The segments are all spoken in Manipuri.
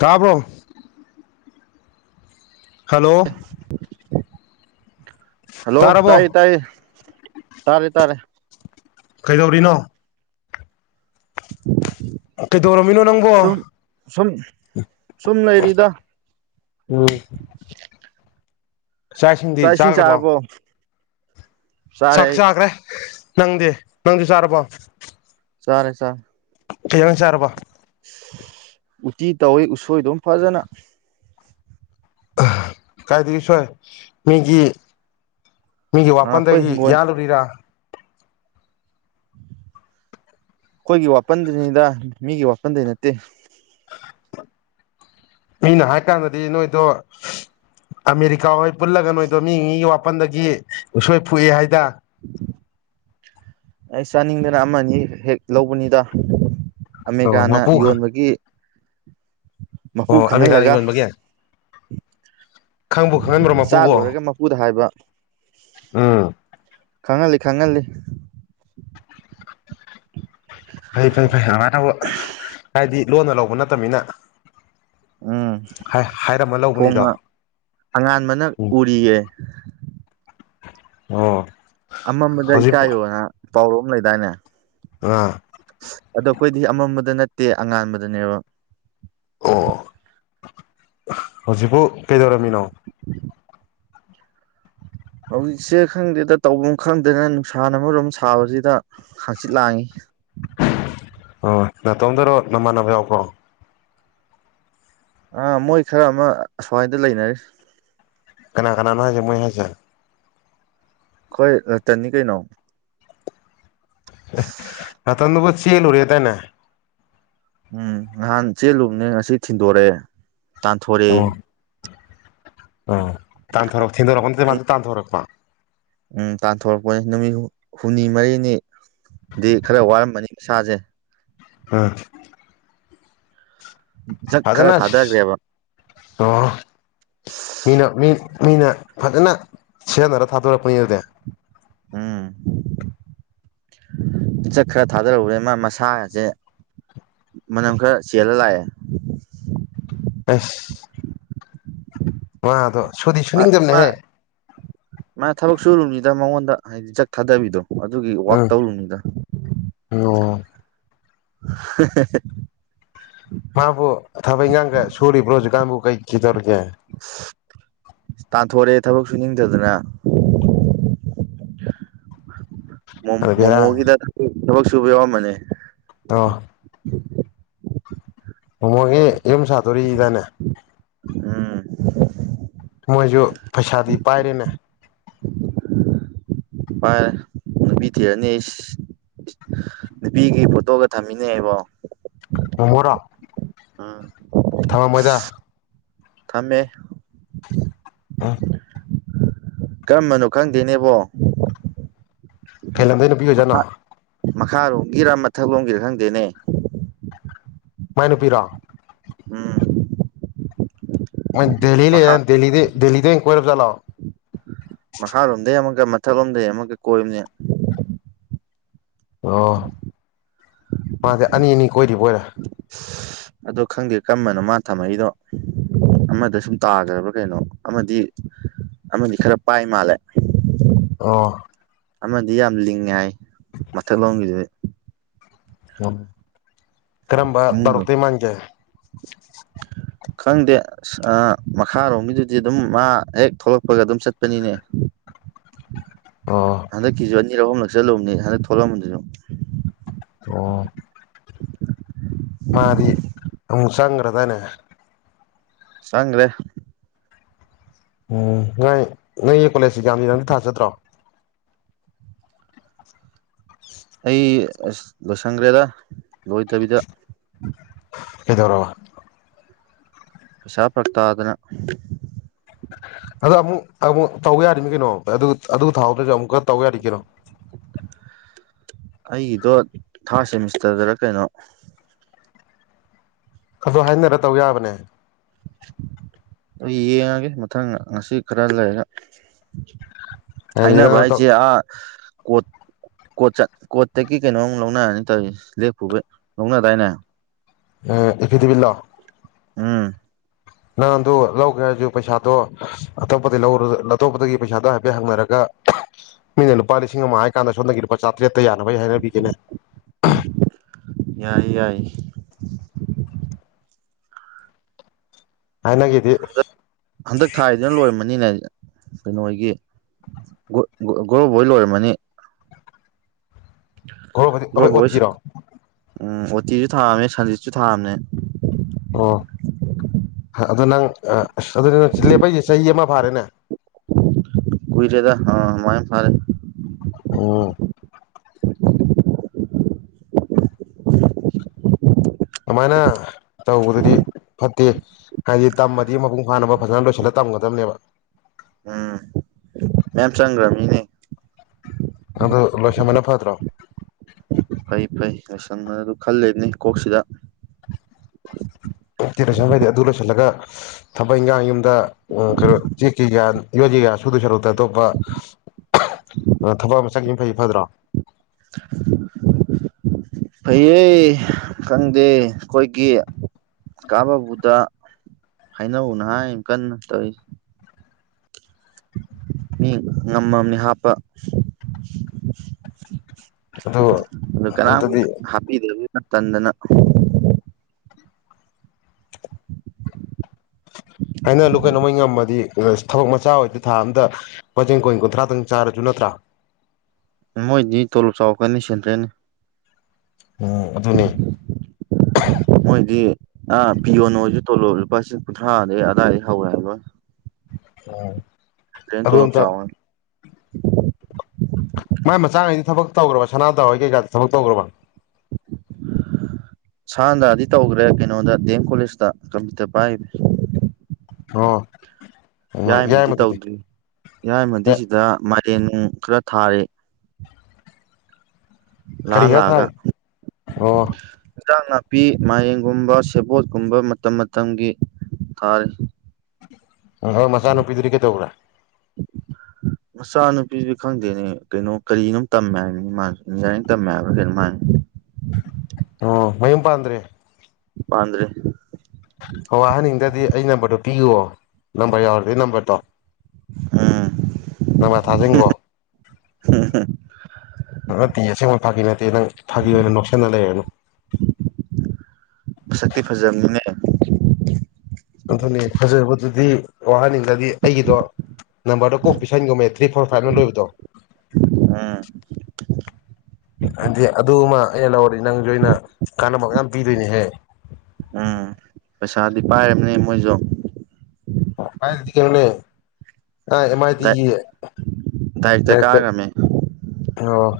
ꯇꯥꯕꯣ ꯍꯂꯣ ꯍꯜꯂꯣ ꯇꯥꯏ ꯇꯥꯔꯕꯣ ꯇꯥꯏ ꯇꯥꯔꯦ ꯇꯥꯔꯦ ꯀꯩꯗꯧꯔꯤꯅꯣ [inaudible] ꯀꯩꯗꯧꯣꯔꯝꯃꯤꯅꯣ ꯅꯪꯒꯣ ꯁꯨꯝ ꯁꯨꯝ ꯁꯨꯝꯅ ꯑꯦꯔꯤꯗ ꯎꯝ ꯆꯥꯛ ꯏꯁꯤꯡ ꯆꯥꯔꯕꯣ ꯆꯥꯔꯦ ꯁꯛ ꯑꯩ ꯆꯥꯈ꯭ꯔꯦ ꯅꯪꯗꯤ ꯅꯪꯁꯨ ꯆꯥꯔꯕꯣ ꯁꯔꯦ ꯁꯥ ꯊꯒꯡ ꯆꯥꯔꯕꯣ ꯎꯇꯤ ꯇꯧꯋꯤ ꯎꯁꯣꯏ ꯑꯗꯨꯝ ꯐꯖꯅ ꯀꯥꯏꯗꯒꯤꯗꯒꯤꯁꯣꯏ ꯃꯤꯒꯤ ꯃꯤꯒꯤ ꯑꯩꯈꯣꯏ ꯋꯥꯄꯜꯗꯒꯤ ꯍꯤꯡꯒꯣꯜ ꯌꯥꯔꯨꯔꯤꯔꯥ ꯑꯩꯈꯣꯏꯒꯤ ꯋꯥꯄꯟꯗꯅꯤꯗ ꯃꯤꯒꯤ ꯋꯥꯄꯟꯗꯩ ꯅꯠꯇꯦ ꯑꯩꯅ ꯍꯥꯏ ꯀꯥꯟꯗꯗꯤ ꯅꯣꯏꯗꯣ ꯑꯃꯦꯔꯤꯀꯥ ꯍꯣꯏ ꯄꯨꯜꯂꯒ ꯅꯣꯏꯗꯣ ꯃꯤ ꯃꯤꯒꯤ ꯋꯥꯄꯜꯗꯒꯤ ꯎꯁꯣꯏ ꯐꯨꯏ ꯍꯥꯏꯗ ꯑꯩ ꯆꯥꯅꯤꯡꯗꯅ ꯑꯃꯅꯤ ꯑ ꯍꯦꯛ ꯂꯧꯕꯅꯤꯗ ꯑꯣ ꯑꯃꯦꯔꯤꯀꯥꯅ ꯃꯄꯨ ꯌꯣꯟꯕꯒꯤ ꯃꯄꯨ ꯑꯣ ꯑꯃꯦꯔꯤꯀꯥꯅ ꯈꯪꯍꯜꯂꯒ ꯌꯣꯟꯕꯒꯤ ꯈꯪꯕꯨ ꯈꯪꯍꯟꯕ꯭ꯔꯣ ꯆꯥ ꯂꯣꯏꯔꯒ ꯃꯄꯨꯗ ꯍꯥꯏꯕ ꯑꯥ ꯈꯪꯍꯜꯂꯤ ꯈꯪꯍꯜꯂꯤ ꯐꯩ ꯐꯩ ꯐꯩ ꯑꯗꯨꯃꯥꯏꯅ ꯇꯧꯕ ꯍꯥꯏꯗꯤ ꯂꯣꯟꯅ ꯂꯧꯕ ꯅꯠꯇꯅꯤꯅ ꯎꯝ ꯂꯧꯕꯅꯤꯗꯣ ꯐꯣꯡꯅ ꯑꯉꯥꯟꯕꯅ ꯎꯝ ꯎꯔꯤꯌꯦꯦ ꯑꯣꯝ ꯑꯃꯝꯕꯗ ꯏꯀꯥꯏꯌꯣꯅ ꯄꯥꯎꯔꯛꯑ ꯑꯃ ꯂꯩꯗꯥꯏꯅꯦ ꯑꯥ ꯑꯗꯣ ꯑꯩꯈꯣꯏꯗꯤ ꯑꯃꯝꯕꯗ ꯅꯠꯇꯦ ꯑꯉꯥꯟꯕꯗꯅꯦꯕ ꯑꯣ ꯍꯧꯖꯤꯛꯄꯨ ꯀꯩꯗꯧꯔꯝꯃꯤꯅꯣ ꯍꯧꯖꯤꯛꯁꯦ ꯈꯪꯗꯦꯗ ꯇꯧꯐꯝ ꯈꯪꯗꯗꯅ ꯅꯨꯡꯁꯥ ꯑꯃꯔꯣꯝ ꯁꯥꯕꯁꯤꯗ ꯍꯥꯡꯆꯤꯠ ꯂꯥꯡꯏꯤ ꯑꯣ ꯅꯅꯥꯇꯣꯝꯗꯔꯣ ꯅꯃꯥꯟꯅꯕ ꯌꯥꯎꯕ꯭ꯔꯣ ꯑꯥ ꯃꯣꯏ ꯈꯔ ꯑꯃ ꯑꯁ꯭ꯋꯥꯏꯗ ꯂꯩꯅꯔꯤ ꯅꯥꯒꯥꯅ ꯍꯥꯏꯖ ꯃꯩ ꯍꯥꯏꯖꯦ ꯀꯣꯏ ꯇꯅꯤ ꯀꯩ ꯅꯣ ꯑꯇꯗꯨꯕꯁꯤ ꯂꯨꯔꯤꯦ ꯇꯥꯏꯅ ꯎꯝ ꯅꯍꯥꯟ ꯆꯦꯜꯂꯨꯝꯅꯤ ꯉꯁꯤ ꯊꯤꯟꯗꯣꯔꯑꯦ ꯇꯥꯟꯊꯣꯔꯛꯑꯦ ꯑꯣ ꯇꯥꯟꯊꯣꯔꯛꯄ ꯊꯤꯟꯗꯣꯔꯛꯄ ꯅꯠꯇ ꯃꯥꯗꯨ ꯇꯥꯟꯊꯣꯔꯛꯄ ꯎꯝ ꯇꯥꯟꯊꯣꯔꯛꯄꯅꯤ ꯅꯨꯃꯤꯠ ꯍꯨꯝꯅꯤ ꯃꯔꯤꯅꯤ ꯗꯤ ꯈꯔ ꯋꯥꯔꯝꯕꯅꯤ ꯏꯁꯥꯁꯦ ꯎꯝ ꯖꯛ ꯈꯔ ꯑꯗꯨꯗꯅ ꯊꯥꯗꯈ꯭ꯔꯦꯕ ꯑꯣ ꯃꯤꯅ ꯃꯤ ꯃꯤꯅ ꯐꯖꯅ ꯁꯤꯖꯤꯟꯅꯔ ꯊꯥꯗꯣꯔꯛꯄꯅꯤ ꯑꯗꯨꯗꯤ ꯑꯝ ꯄꯆꯠ ꯈꯔ ꯊꯥꯗꯔꯧꯨꯔꯦ ꯃꯥ ꯃꯁꯥꯁꯦ ꯃꯅꯝ ꯈꯔ ꯆꯦꯜꯂ ꯂꯥꯛꯑꯦ ꯑꯥꯁ ꯃꯥꯗꯣ ꯃꯥ ꯃꯥ ꯁꯨꯗꯤꯁꯨꯨꯅꯤꯡꯗ꯭ꯔꯅꯦꯍꯦ ꯃꯥ ꯊꯕꯛ ꯁꯨꯔꯨꯕꯅꯤꯗ ꯃꯉꯣꯟꯗ ꯍꯥꯏꯗꯤ ꯖ ꯊꯥꯗꯕꯤꯗꯣ ꯑꯗꯨꯒꯤ ꯋꯥꯛ ꯎꯝ ꯇꯧꯔꯨꯅꯤꯗ ꯑꯣ [unintelligible] ꯃꯥꯕꯨ ꯊꯥꯕꯩ ꯉꯥꯡꯒ ꯁꯔꯤꯕ꯭ꯔꯣꯖꯒꯕꯨ ꯀꯩꯈꯤꯗꯣꯔꯔꯒꯦ ꯇꯥꯟꯊꯦ ꯊꯕꯛꯁꯨꯨ ꯅꯤꯡꯡꯊꯗꯅ [inaudible] ꯑꯗ ꯕꯦꯔꯥꯅꯤ ꯃꯣꯃꯣꯒꯤꯗꯣꯏ ꯊꯕꯛ ꯁꯨꯕ ꯌꯥꯎꯔꯃꯅꯦ ꯑ ꯃꯃꯣꯡꯉꯦ ꯌ ꯁꯥꯠꯇꯣꯔꯤꯗꯅꯦ ꯑꯝ ꯄꯔꯅꯦ ꯄ ꯅꯨꯕꯤꯊꯌꯥꯁ ꯅꯨꯄꯤꯒꯤ ꯐꯣꯇꯣꯒ ꯊꯝꯃꯤꯅꯦ ꯑꯩꯕꯣ ꯃꯣꯃꯣꯔꯣ ꯊꯝꯃꯝꯃꯣꯏꯗ ꯊꯃꯦ ꯑ ꯀꯔꯝꯕꯅꯣ ꯈꯪꯗꯦꯅꯦꯕꯣ ꯐꯩꯂꯝꯂꯝꯗꯅ ꯅꯨꯄꯤ ꯑꯣꯏꯖꯅ ꯃꯈꯥꯔꯣꯝꯒꯤꯔ ꯃꯊꯛꯂꯣꯝꯒꯤꯔꯥ ꯈꯪꯗꯦꯅꯦ ꯃꯥꯏ ꯅꯨꯄꯤꯔꯣ ꯎꯝ ꯗ ꯃꯈꯥ ꯗꯗꯤ ꯏꯟꯋꯥꯏꯔ ꯆ ꯃꯈꯥꯂꯣꯝꯗꯩ ꯑꯃꯨꯛꯀ ꯃꯊꯛꯂꯣꯝꯗꯩ ꯑꯃꯨꯛꯀ ꯀꯣꯏꯕꯅꯦ ꯑ ꯃꯥꯗꯤꯦ ꯑꯅꯤ ꯑꯅꯤ ꯀꯣꯏꯔꯤꯕꯣꯏꯔꯦ ꯑꯗꯣ ꯈꯪꯗꯦ ꯀꯔꯝꯕꯅꯣ ꯃꯥ ꯊꯝꯃꯏꯗꯣ ꯑꯃꯗ ꯁꯨꯝ ꯇꯥꯒꯗꯕꯥ ꯀꯩꯅꯣ ꯑꯃꯗꯤ ꯑꯃ ꯈꯔ ꯄꯥꯏ ꯃꯥꯥꯂꯦ ꯑ ꯑꯃꯗꯤ ꯌꯥꯝ ꯂꯤꯡꯉꯦ ꯍꯥꯏ ꯃꯊꯛ ꯂꯣꯝꯒꯤꯗꯨ ꯎ ꯀꯔꯝꯕ ꯏꯃꯨꯡꯗꯣ ꯔꯛꯇꯤ ꯃꯥꯡꯒꯦ ꯈꯪꯗꯦ ꯑ ꯃꯈꯥꯔꯣꯝꯒꯤꯗꯨꯗꯤ ꯑꯗꯨꯝ ꯃꯥ ꯍꯦꯛ ꯊꯣꯛꯂꯛꯄꯒ ꯑꯗꯨꯝ ꯆꯠꯄꯅꯤꯅꯦ [inaudible] ꯑꯣ ꯍꯟꯗꯛꯀꯤꯁꯨ ꯑꯅꯤꯔ ꯑꯍꯨꯝꯂꯛ ꯆꯜꯂꯨꯕꯅꯤ ꯍꯟꯗꯛ ꯊꯣꯛꯂꯝꯕꯗꯨꯁꯨ ꯑꯣ ꯃꯥꯗꯤ ꯎ ꯁꯒ꯭ꯔꯗꯅꯦ ꯆꯥꯡꯂꯦ ꯎꯝ ꯅꯥꯏ ꯅꯪꯒꯤ ꯀꯣꯂꯦꯖꯁꯤ ꯌꯥꯝꯅꯤ ꯅꯪꯇ ꯊꯥ ꯆꯠꯇ꯭ꯔꯣ ꯑꯩ ꯂꯣꯏꯁꯪꯈ꯭ꯔꯦꯗ ꯂꯣꯏꯗꯕꯤꯗ ꯍꯗꯣꯔꯔꯕ ꯄꯁꯥꯄ꯭ꯔꯊꯥꯗꯅ ꯑꯗꯣ ꯑꯃꯨꯛ ꯑꯃꯨꯛ ꯇꯧꯕ ꯌꯥꯔꯤꯃꯤꯅꯦ ꯀꯩꯅꯣ ꯑꯗꯨ ꯑꯗꯨ ꯊꯥꯍꯧꯗ꯭ꯔꯁꯨ ꯑꯃꯨꯛꯀ ꯇꯧ ꯌꯥꯔꯤ ꯀꯩꯅꯣ ꯑꯩꯒꯤꯗꯣ ꯊꯥꯔꯠ ꯁꯦꯃꯤꯁꯇꯔꯗꯥꯔ ꯀꯩꯅꯣ ꯑꯗꯨ ꯍꯥꯏꯅꯔꯒ ꯇꯧꯕ ꯌꯥꯕꯅꯦ ꯑꯗꯨ ꯌꯦꯡꯉꯥꯒꯦ ꯃꯊꯪ ꯉꯁꯤ ꯈꯔ ꯂꯩꯔꯒ ꯍꯥꯏꯗꯤ ꯍꯥꯏꯅꯕ ꯅꯪꯅ ꯇꯧ ꯍꯥꯏꯁꯦ ꯑꯥ ꯀꯣꯠ ꯀꯣꯠ ꯆꯠ ꯀꯣꯠꯇꯒꯤ ꯀꯩꯅꯣꯝꯨꯛ ꯂꯧꯅꯔꯅꯤ ꯇꯧꯔꯤꯁꯦ ꯂꯦꯞꯄꯨꯕꯩ ꯂꯧꯅꯗꯥꯏꯅꯦ ꯑ ꯑꯦꯐꯤꯗꯦꯚꯤꯠꯂꯣ ꯎꯝ ꯅꯪ ꯑꯗꯨ ꯂꯧꯒꯦ ꯍꯥꯏꯁꯨ ꯄꯩꯁꯥꯗꯣ ꯑꯇꯣꯞꯄꯗꯒꯤ ꯂꯧꯔꯁꯨ ꯑꯇꯣꯞꯄꯗꯒꯤ ꯄꯩꯁꯥꯗꯣ ꯍꯥꯏꯐꯦꯠ ꯍꯪꯅꯔꯒ ꯃꯤꯅ ꯂꯨꯄꯥ ꯂꯤꯁꯤꯡ ꯑꯃ ꯍꯥꯏ ꯀꯥꯟꯗ ꯁꯣꯝꯗꯒꯤ ꯂꯨꯄꯥ ꯆꯥꯇ꯭ꯔꯦꯠ ꯇ ꯌꯥꯅꯕ ꯑꯩ ꯍꯥꯏꯅꯕꯤꯒꯦꯅꯦ ꯌꯥꯏꯌꯦ ꯌꯥꯏꯌꯦ ꯍꯥꯏꯅꯒꯤꯗꯤ ꯍꯟꯗꯛ ꯍꯟꯗꯛ ꯊꯥꯏꯁꯤꯅ ꯂꯣꯏꯔꯃꯅꯤꯅꯦ ꯀꯩꯅꯣ ꯍꯣꯏꯒꯤ ꯒꯣꯔꯣꯕꯥ ꯍꯣꯏ ꯂꯣꯏꯔꯝꯃꯅꯤ ꯒꯣꯔꯣꯕꯥꯗꯤ ꯑꯩꯈꯣꯏ ꯒꯣꯔꯣꯕ ꯍꯣꯏ ꯑꯣꯇꯤꯔꯣ ꯎꯝ ꯑꯣꯇꯤꯁꯨ ꯊꯥꯕꯅꯦ ꯁꯟꯖꯤꯠꯁꯨ ꯊꯥꯕꯅꯦ ꯑꯣ ꯑꯗꯨ ꯅꯪ ꯑꯁ ꯑꯗꯨꯗꯤ ꯅꯪ ꯂꯦꯞꯄꯛꯏꯁꯦ ꯆꯍꯤ ꯑꯃ ꯐꯥꯔꯦꯅꯦ ꯀꯨꯏꯔꯦꯗꯥ ꯑ ꯑꯗꯨꯃꯥꯏ ꯐꯥꯔꯦ ꯑꯣ ꯁꯨꯃꯥꯏꯅ ꯇꯧꯕꯗꯨꯗꯤ ꯐꯠꯇꯦ ꯍꯥꯏꯗꯤ ꯇꯝꯃꯗꯤ ꯃꯄꯨꯡ ꯐꯥꯅꯕ ꯐꯖꯅ ꯂꯣꯏꯁꯤꯜꯂꯒ ꯇꯝꯒꯗꯕꯅꯦꯕ ꯎꯝ ꯃꯌꯥꯝ ꯆꯪꯈ꯭ꯔꯃꯤ ꯅꯦ ꯑꯗꯣ ꯂꯣꯏꯁꯟꯕꯅ ꯐꯠꯇ꯭ꯔꯣ ꯐꯩ ꯐꯩ ꯂꯣꯏꯁꯟꯕꯥꯗꯨ ꯈꯜꯂꯤꯕꯅꯤ ꯀꯣꯛꯁꯤꯗ ꯑꯣꯇꯤ ꯂꯣꯏꯁꯤꯟꯕ ꯂꯣꯏꯔꯥꯗꯤ ꯑꯗꯨ ꯂꯣꯏꯁꯤꯜꯂꯒ ꯊꯕꯛ ꯏꯪꯈꯥꯡ ꯌꯨꯝꯗ ꯀꯩꯅꯣ ꯆꯦꯛ ꯀꯩꯀꯥ ꯌꯣꯠ ꯀꯩꯀꯥ ꯆꯍꯤ ꯀꯌꯥ ꯁꯨꯗꯣꯏ ꯁꯥꯔꯨꯛꯇꯩ ꯑꯇꯣꯞꯄ ꯊꯕꯛ ꯑꯃ ꯆꯠꯈꯤꯕꯅ ꯐꯩ ꯐꯠꯇ꯭ꯔꯣ [unintelligible] ꯐꯩꯌꯦ ꯈꯪꯗꯦ ꯑꯩꯈꯣꯏꯒꯤ ꯀꯥ ꯕꯥꯕꯨꯗ ꯍꯥꯏꯅꯧꯅ ꯍꯥꯏꯔꯤꯃꯦ ꯀꯟꯅ ꯇꯧꯔꯤꯁꯦ ꯃꯤ ꯉꯝ ꯃꯥꯃꯦ ꯍꯥꯞꯄ ꯑꯗꯨ ꯑꯗꯨ ꯀꯅꯥꯝꯒꯤ ꯑꯝꯇꯗꯤ ꯍꯥꯞꯄꯤꯗꯕꯁꯤꯗ ꯇꯟꯗꯅ [unintelligible] ꯍꯥꯏꯅ ꯍꯜꯂꯨ ꯀꯩꯅꯣ ꯃꯣꯏ ꯉꯝꯃꯗꯤ ꯑꯁ ꯊꯕꯛ ꯃꯆꯥ ꯑꯣꯏꯔꯁꯨ ꯊꯥ ꯑꯃꯗ ꯂꯨꯄꯥ ꯂꯤꯁꯤꯡ ꯀꯨꯟ ꯀꯨꯟꯊ꯭ꯔꯥꯗꯪ ꯆꯥꯔꯁꯨ ꯅꯠꯇ꯭ꯔꯥ [unintelligible] ꯃꯣꯏꯗꯤ ꯇꯣꯂꯣꯞ ꯆꯥꯎꯔꯛꯀꯅꯤ ꯁꯦꯟꯇ꯭ꯔꯦꯟꯅꯦ ꯎꯝ ꯑꯗꯨꯅꯦ ꯃꯣꯏꯗꯤ ꯑꯥ ꯄꯤꯌꯣꯟ ꯑꯣꯏꯔꯁꯨ ꯇꯣꯂꯣꯕ ꯂꯨꯄꯥ ꯂꯤꯁꯤꯡ ꯀꯨꯟꯊ꯭ꯔꯥ ꯗꯩ ꯑꯗꯥꯏꯗꯩ ꯍꯧꯋꯦ ꯍꯥꯏꯕꯅꯦ ꯎꯝ ꯁꯦꯟꯇ꯭ꯔꯦꯟꯗꯤ ꯇꯣꯂꯣꯕ ꯆꯥꯎꯕꯅꯦ ꯃꯥꯏ ꯃꯆꯥꯉꯩꯗꯤ ꯊꯕꯛ ꯇꯧꯈ꯭ꯔꯕ ꯁꯅꯥꯗꯥ ꯍꯣꯏ ꯀꯩꯀꯥꯗꯤ ꯊꯕꯛ ꯇꯧꯈ꯭ꯔꯕ ꯁꯥꯗ꯭ꯔꯗꯤ ꯇꯧꯈ꯭ꯔꯦ ꯀꯩꯅꯣꯗ ꯗꯤ ꯑꯦꯝ ꯀꯣꯂꯦꯖꯇ ꯀꯝꯄ꯭ꯌꯨꯇꯔ ꯄꯥꯏꯔꯤꯕꯅꯦ ꯑꯣ ꯌꯥꯏꯃꯗꯤ ꯌꯥꯏꯃꯗꯨꯗꯤ ꯇꯧꯗ꯭ꯔꯤ ꯌꯥꯏꯃꯗꯤ ꯁꯤꯗ ꯃꯥꯏꯔꯦꯟ ꯅꯨꯡ ꯈ꯭ꯔ ꯊꯥꯔꯤ ꯂꯥꯛꯑ ꯈꯥꯔꯤꯔ ꯊꯥꯔꯦ ꯑꯣ ꯑꯦꯟꯖꯥꯡ ꯅꯥꯄꯤ ꯃꯥꯏꯔꯦꯟꯒꯨꯝꯕ ꯁꯦꯕꯣꯠꯀꯨꯝꯕ ꯃꯇꯝ ꯃꯇꯝꯒꯤ ꯊꯥꯔꯤ ꯎꯝ ꯍꯣꯏ ꯃꯆꯥꯅꯨꯄꯤꯗꯨꯗꯤ ꯀꯩꯗꯧꯕꯒ꯭ꯔꯦ ꯃꯆꯥ ꯅꯨꯨꯄꯤꯗꯨꯗꯤ ꯈꯪꯗꯦꯅꯦ ꯀꯩꯅꯣ ꯀꯔꯤꯅꯣꯝ ꯇꯝꯃꯦ ꯍꯥꯏꯕꯅꯤꯅꯦ ꯃꯥꯁꯨ ꯏꯟꯖꯤꯅꯤꯌꯥꯔꯤꯡ ꯇꯝꯃꯦ ꯍꯥꯏꯕ꯭ꯔꯥ ꯀꯩꯅꯣꯝꯃꯥ ꯍꯥꯏꯕꯅꯦ ꯑꯣ ꯃꯌꯨꯝ ꯄꯥꯟꯗ꯭ꯔꯦ ꯄꯥꯟꯗ꯭ꯔꯦ ꯍꯍꯟꯅꯤꯡꯗ꯭ꯔꯗꯤ ꯑꯩ ꯅꯝꯕꯔꯗꯨꯣ ꯄꯤꯌꯑꯣ ꯅꯝꯕꯔ ꯌꯥꯎꯔꯗꯣꯏ ꯅꯝꯕꯔꯗꯣ ꯎꯝ ꯅꯃꯥ ꯊꯥꯖꯁꯤꯡꯒꯣ ꯇꯤ ꯐꯥꯒꯤꯇꯩ ꯅꯪ ꯐꯥꯒꯤꯈꯤꯕ ꯑꯣꯏꯅ ꯑꯣꯏꯅ ꯅꯣꯁ ꯅꯂ ꯍꯥꯏꯨ ꯁꯛꯇꯤ ꯐꯖꯕꯅꯤꯅꯦ ꯑꯗꯨꯗꯤ ꯋꯥꯍꯅꯤꯡ ꯑꯗꯨꯗꯤ ꯑꯩꯒꯤꯗꯣ ꯅꯝꯕꯔꯗꯣ ꯀꯣꯛ ꯄꯤꯁꯟꯒꯨꯝꯃꯦ ꯊ꯭ꯔꯤ ꯐꯣꯔ ꯐꯥꯏꯚꯅ ꯂꯣꯏꯕꯗꯣ ꯎꯝ ꯍꯥꯏꯗꯤ ꯑꯗꯨꯃ ꯑꯩꯅ ꯂꯧꯔꯗꯤ ꯅꯪꯁꯨ ꯑꯩꯅ ꯀꯥꯟꯅꯕ ꯌꯥꯝ ꯄꯤꯗꯣꯏꯅꯦꯍꯦ ꯎꯝ ꯄꯩꯁꯥꯗꯤ ꯄꯥꯏꯝꯅꯦ ꯃꯣꯏꯁꯨ ꯀꯥꯏꯗꯤ ꯀ ꯃꯅꯦ ꯑ ꯑꯦꯝ ꯑꯥꯏ ꯗꯥꯏ ꯇꯤꯒꯤ ꯗꯥꯏꯔꯦꯛꯇ ꯗꯥꯏꯔꯦꯛꯇꯔ ꯀꯥꯈ꯭ꯔꯕꯅꯦ ꯑꯣ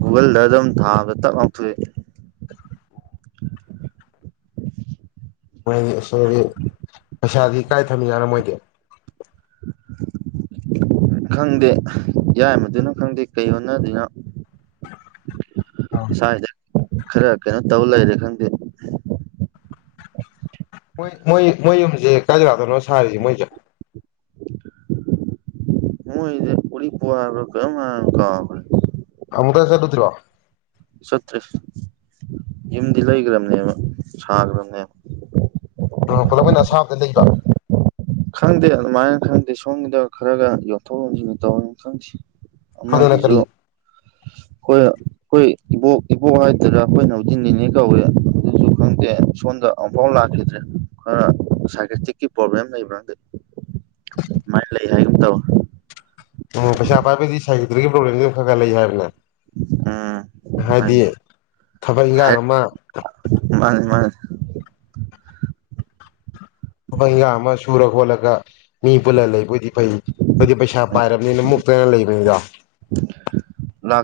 ꯒꯨꯒꯜꯗ ꯑꯗꯨꯝ ꯊꯥꯕꯗ ꯇꯞ ꯉꯥꯎꯊꯣꯛꯏ ꯎ ꯃꯣꯏꯗꯤ ꯁꯣꯒꯤ ꯄꯩꯁꯥꯗꯤ ꯀꯥꯏ ꯊꯝꯃꯤ ꯌꯥꯥꯠꯅꯣ ꯃꯣꯏꯗꯤ [unintelligible] ꯈꯪꯗꯦ ꯌꯥꯏ ꯃꯗꯨꯅ ꯈꯪꯗꯦ ꯀꯩ ꯍꯣꯅꯗꯅꯣ ꯁꯖ ꯈꯔ ꯀꯩꯅꯣ ꯇꯧ ꯂꯩꯔꯦ ꯈꯪꯗꯦ ꯃꯣꯏ ꯃꯣꯏ ꯃꯣꯏ ꯌꯨꯝꯁꯦ ꯀꯥꯏꯗꯒꯥꯗꯅꯣ ꯁꯥꯔꯤꯁꯦ ꯃꯣꯏꯁꯦ ꯣꯏ ꯎꯔꯤ ꯄꯒ ꯀ ꯀꯒ ꯇꯃꯛ ꯀ ꯁꯦꯗꯧ ꯊꯔꯤꯕ ꯁꯠꯇꯤꯁ ꯌꯨꯝꯗꯤ ꯂꯩꯈ꯭ꯔꯕꯅꯦꯕ ꯁꯥꯈ꯭ꯔꯕꯅꯦꯕ ꯄꯨꯂꯞ ꯑꯣꯏꯅ ꯑꯁꯥꯝꯗ ꯂꯩꯕ ꯈꯪꯗꯦ ꯑꯗꯨꯃꯥꯏꯅ ꯈꯪꯗꯦ ꯁꯣꯝꯒꯤꯗ ꯈꯔꯒ ꯌꯣꯟꯊꯣꯛ ꯌꯣꯟꯁꯤꯟ ꯇꯧꯔꯅ ꯈꯪꯁꯤꯦ ꯍꯗꯂ ꯇꯔꯤ ꯑꯩꯈꯣꯏ ꯑꯩꯈꯣꯏ ꯏꯕꯣꯛ ꯏꯕꯣꯛ ꯍꯥꯏꯗꯣꯏꯔꯥ ꯑꯩꯈꯣꯏꯅ ꯍꯧꯖꯤꯟꯅꯤꯅꯦ ꯀꯧꯋꯦ ꯑꯗꯨꯁꯨ ꯈꯪꯗꯦ ꯁꯣꯝꯗ ꯑꯃꯨꯛꯐꯥꯎ ꯂꯥꯛꯈꯤꯗ꯭ꯔꯦ ꯑꯩꯈꯣꯏꯅꯇꯤꯛ ꯄ꯭ꯔꯣꯕ꯭ꯂꯦꯝ ꯂꯩꯕ꯭ꯔꯥ ꯑꯗꯨꯃꯥꯏꯅ ꯂꯩ ꯍꯥꯏꯒꯨꯝ ꯇꯧ ꯑꯣ ꯄꯩꯁꯥ ꯄꯥꯏꯕꯗꯒꯤ ꯁꯥꯏꯍꯤꯗ꯭ꯔꯤꯒꯤ ꯄ꯭ꯔꯣꯕ꯭ꯂꯦꯝꯗꯤ ꯈꯔ ꯈꯔ ꯂꯩ ꯍꯥꯏꯕꯅꯦ ꯎꯝ ꯍꯥꯏꯗꯤ ꯊꯕꯛ ꯏꯟꯈꯥꯡ ꯑꯃ ꯃꯥꯅꯤ ꯃꯥꯅꯤ ꯃꯩ ꯌꯥꯝ ꯑꯃ ꯁꯨꯔ ꯈꯣꯠꯂꯒ ꯃꯤ ꯄꯨꯜꯂ ꯂꯩꯕ ꯑ‌ꯣꯏꯗꯤ ꯐꯩ ꯍꯥꯏꯗꯤ ꯄꯩꯁꯥ ꯄꯥꯏꯔꯕꯅꯤꯅ ꯃꯨꯛꯇꯅ ꯂꯩꯕꯅꯤꯗꯣ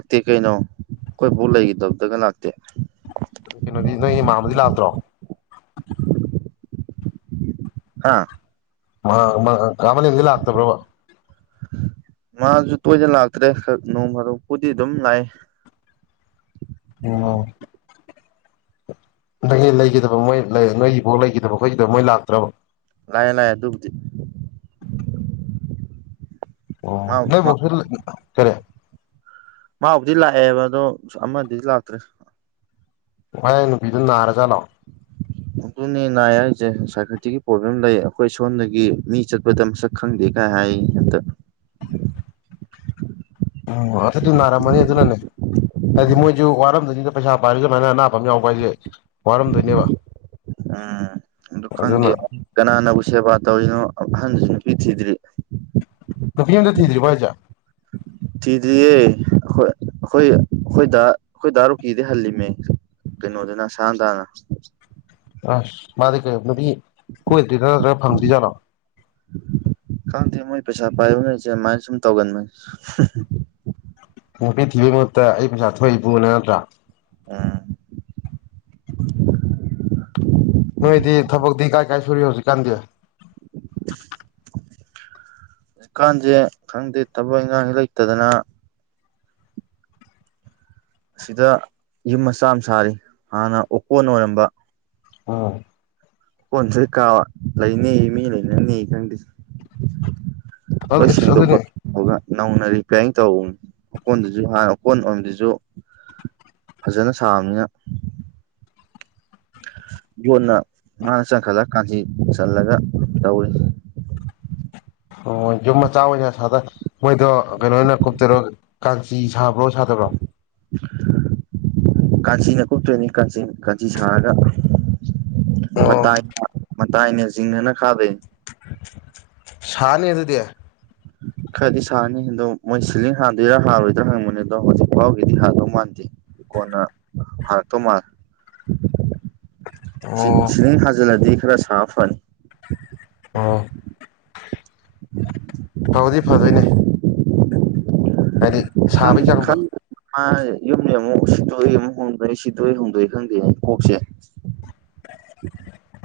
ꯅꯠꯇꯦ ꯀꯩꯅꯣ ꯑꯩꯈꯣꯏ ꯄꯨ ꯂꯩꯈꯤꯗꯕꯗꯒ ꯂꯥꯛꯇꯦ ꯀꯩꯅꯣꯗꯤ ꯅꯣꯏ ꯃꯥꯝꯃꯥ ꯗꯤ ꯂꯥꯛꯇ꯭ꯔꯣ ꯍꯥꯥ ꯑꯥ ꯑꯥ ꯀꯥ ꯃꯂ‌ꯦꯝꯗꯤ ꯂꯥꯛꯇꯕ꯭ꯔꯕꯥ ꯃꯥꯁꯨ ꯇꯣꯏꯅ ꯂꯥꯛꯇ꯭ꯔꯦ ꯈꯛ ꯅꯣꯡ ꯐꯗ‌ꯣꯛꯄꯨꯗꯤ ꯑꯗꯨꯝ ꯂꯥꯛꯏ ꯑꯣ ꯅ‌ꯣꯏꯒꯤ ꯂꯩꯈꯤꯗꯕ ꯃꯣꯏ ꯂꯩ ꯅꯣꯏꯒꯤ ꯏꯕ‌ꯣꯛ ꯂꯩꯈꯤꯗꯕ ꯈꯣꯠꯒꯤꯗꯕ ꯃꯣꯏ ꯂꯥꯛꯇ꯭ꯔꯕ ꯂꯥꯛꯑꯦ ꯂꯥꯛꯑꯦ ꯑꯗꯨꯕꯨꯗꯤ ꯑꯣ ꯃꯥ ꯅꯣꯏ ꯕꯣꯛꯇꯤ [unintelligible] ꯀꯔꯤ ꯃꯥꯕꯨꯗꯤ ꯂꯥꯛꯑꯦꯕ ꯑꯗꯣ ꯑꯁ ꯑꯃꯗꯨꯗꯤ ꯂꯥꯛꯇ꯭ꯔꯦ ꯃꯥꯢ ꯅꯨꯄꯤꯗꯣ ꯅꯥꯔꯖꯥꯠꯂꯣ ꯑꯗꯨꯅꯤ ꯅꯥꯏ ꯍꯥꯏꯁꯦ ꯁꯥꯏꯀꯔꯇꯤꯒꯤ ꯄ꯭ꯔꯣꯕ꯭ꯂꯦꯝ ꯂꯩ ꯑꯩꯈꯣꯏ ꯁꯣꯝꯗꯒꯤ ꯃꯤ ꯆꯠꯄꯗ ꯃꯁꯛ ꯈꯪꯗꯦ ꯗꯥꯏ ꯍꯥꯏꯌꯦ ꯍꯟꯇꯛ ꯑꯣ ꯑꯗꯨꯗꯤ ꯅꯔꯝꯃꯅꯤ ꯑꯗꯨꯅꯅꯦ ꯍꯥꯏꯗꯤ ꯃꯣꯏꯁꯨ ꯋꯥꯔꯝꯗꯨꯏꯅꯤꯗ ꯄꯩꯁꯥ ꯄꯥꯏꯔꯁꯨ ꯑꯗꯨꯃꯥꯏꯅ ꯑꯅꯥꯕ ꯑꯃ ꯌꯥꯎꯕ ꯍꯥꯏꯁꯦ ꯋꯥꯔꯝꯗꯣꯏꯅꯦꯕ ꯎꯝ ꯑꯗꯨ ꯈꯪꯗꯦ ꯑꯗꯨꯅ ꯀꯅꯥꯅꯕꯨ ꯁꯦꯕꯥ ꯇꯧꯔꯤꯅꯣ ꯑꯍꯟꯗꯨꯁꯨ ꯅꯨꯄꯤ ꯊꯤꯗ꯭ꯔꯤ ꯅꯨꯄꯤ ꯑꯝꯇ ꯊꯤꯗ꯭ꯔꯤꯕꯣ ꯍꯥꯏꯁꯦ ꯊꯤꯗ꯭ꯔꯤꯌꯦ ꯑꯩꯈꯣꯏ ꯑꯩꯈꯣꯏ ꯑꯩꯈꯣꯏ ꯗꯥ ꯑꯩꯈꯣꯏ ꯗꯥ ꯔꯣꯛꯀꯤ ꯀꯤꯗꯩꯩ ꯍꯜꯂꯤꯝꯅꯦ ꯀꯩꯅꯣꯗꯨꯅ ꯁꯥꯟꯇꯅ ꯑꯁ ꯃꯥꯗꯤ ꯀꯩ ꯅꯨꯄꯤ ꯀꯣꯏꯗꯔ꯭ꯤꯔꯣ ꯅꯠꯇꯔꯒ ꯐꯪꯗꯔ꯭ꯤ ꯖꯥꯠꯂꯣ [unintelligible] -ꯠꯇꯦ ꯃꯣꯏ ꯄꯩꯁꯥ ꯄꯥꯏꯕꯅꯁꯦ ꯑꯗꯨꯃꯥꯏ ꯁꯨꯝ ꯇꯧꯒꯟꯕꯟ ꯅꯨꯄꯤ ꯊꯤꯕꯒꯤ ꯃꯍꯨꯠꯇ ꯑꯩ ꯄꯩꯁꯥ ꯊꯣꯛꯏ ꯕꯨꯅ ꯅꯠꯇ꯭ꯔꯥ ꯎꯝ ꯀꯥꯏꯗ ꯁꯨꯔꯤ ꯍꯧꯖꯤꯛ ꯀꯥꯟꯗꯤ ꯍꯧꯖꯤꯛꯀꯥꯟꯁꯦ ꯈꯪꯗꯦ ꯊꯕꯛ ꯏꯟꯈꯥꯡ ꯂꯩꯇꯗꯅ ꯑꯁꯤꯗ ꯌꯨꯝ ꯃꯆꯥ ꯑꯃ ꯁꯥꯔꯤ ꯍꯥꯟꯅ ꯑꯣꯀꯣꯟ ꯑꯣꯏꯔꯝꯕ ꯑꯣ ꯑꯣꯛꯀꯣꯟꯁꯨ ꯍꯦꯛ ꯀꯥꯕ ꯂꯩꯅꯤ ꯃꯤ ꯂꯩꯅꯅꯤ ꯈꯪꯗꯦ ꯂꯣꯏ [unintelligible] ꯑꯁ ꯁꯦꯡꯗꯣꯛ ꯑꯗꯨꯅꯦ ꯈꯣꯠꯇꯣꯛꯑꯒ ꯅꯧꯅ ꯔꯤꯄꯂꯥꯏꯌꯤꯡ ꯇꯧꯕꯅ ꯑꯣꯛꯀꯣꯟꯗꯨꯁꯨ ꯍꯥꯟ ꯑꯣꯛꯀꯣꯟ ꯑꯣꯏꯔꯝꯕꯗꯨꯁꯨ ꯐꯖꯅ ꯁꯥꯕꯅꯤꯅ ꯌꯣꯠꯅ ꯃꯥꯅ ꯆꯪꯈꯠꯂ ꯀꯥꯡꯁꯤ ꯆꯜꯂꯒ ꯇꯧꯔꯤ ꯑꯣ ꯌꯨꯝ ꯃꯆꯥ ꯑꯣꯏꯅ ꯁꯥꯗ ꯃꯣꯏꯗꯣ ꯀꯩꯅꯣꯅ ꯀꯨꯞꯇꯨꯏꯔꯣ ꯀꯥꯟꯆꯤ ꯁꯥꯕ꯭ꯔꯣ ꯁꯥꯗ ꯕꯔꯣ ꯀꯥꯟꯆꯤꯅ ꯀꯨꯞꯇꯣꯏꯅꯤ ꯀꯥꯟꯆꯤ ꯀꯥꯟꯆꯤ ꯁꯥꯔꯒ ꯑꯣ ꯃꯇꯥꯏ ꯃꯇꯥꯏꯅꯦ ꯖꯤꯡꯒꯅ ꯈꯥꯗꯨꯏꯅꯦ ꯁꯥꯅꯤ ꯑꯗꯨꯗꯤ ꯈꯔꯗꯤ ꯁꯥꯅꯤ ꯑꯗꯣ ꯃꯣꯏ ꯁꯤꯂꯤꯡ ꯍꯥꯟꯗꯨꯏꯔꯥ ꯍꯥꯟꯔꯣꯏꯗ꯭ꯔꯥ ꯍꯪꯕꯅꯤ ꯑꯗꯣ ꯍꯧꯖꯤꯛꯐꯥꯎꯒꯤꯗꯤ ꯍꯥꯟꯗꯧ ꯃꯥꯟꯗꯦ ꯀꯣꯟꯅ ꯍꯥꯟꯂꯛꯇꯧ ꯃꯥꯜꯂꯦ [inaudible] ꯁꯤ ꯑꯣ ꯁꯤꯂꯤꯡ ꯊꯖꯤꯜꯂꯗꯤ ꯈꯔ ꯁꯥꯕꯥ ꯐꯅꯤ ꯐꯥꯕꯗꯤ ꯐꯗꯣꯏꯅꯦ ꯍꯥꯏꯗꯤ ꯈꯪ ꯁꯥꯕꯩ ꯆꯥꯡꯗꯣ ꯈꯪ ꯃꯥ ꯌꯨꯝꯅꯤ ꯑꯃꯨꯛ ꯁꯤꯠꯇꯣꯏ ꯑꯃꯨꯛ ꯍꯣꯡꯗꯣꯏ ꯁꯤꯠꯇꯣꯏ ꯍꯣꯡꯗꯣꯛꯏ ꯈꯪꯗꯦ ꯀꯣꯛꯁꯦ [unintelligible]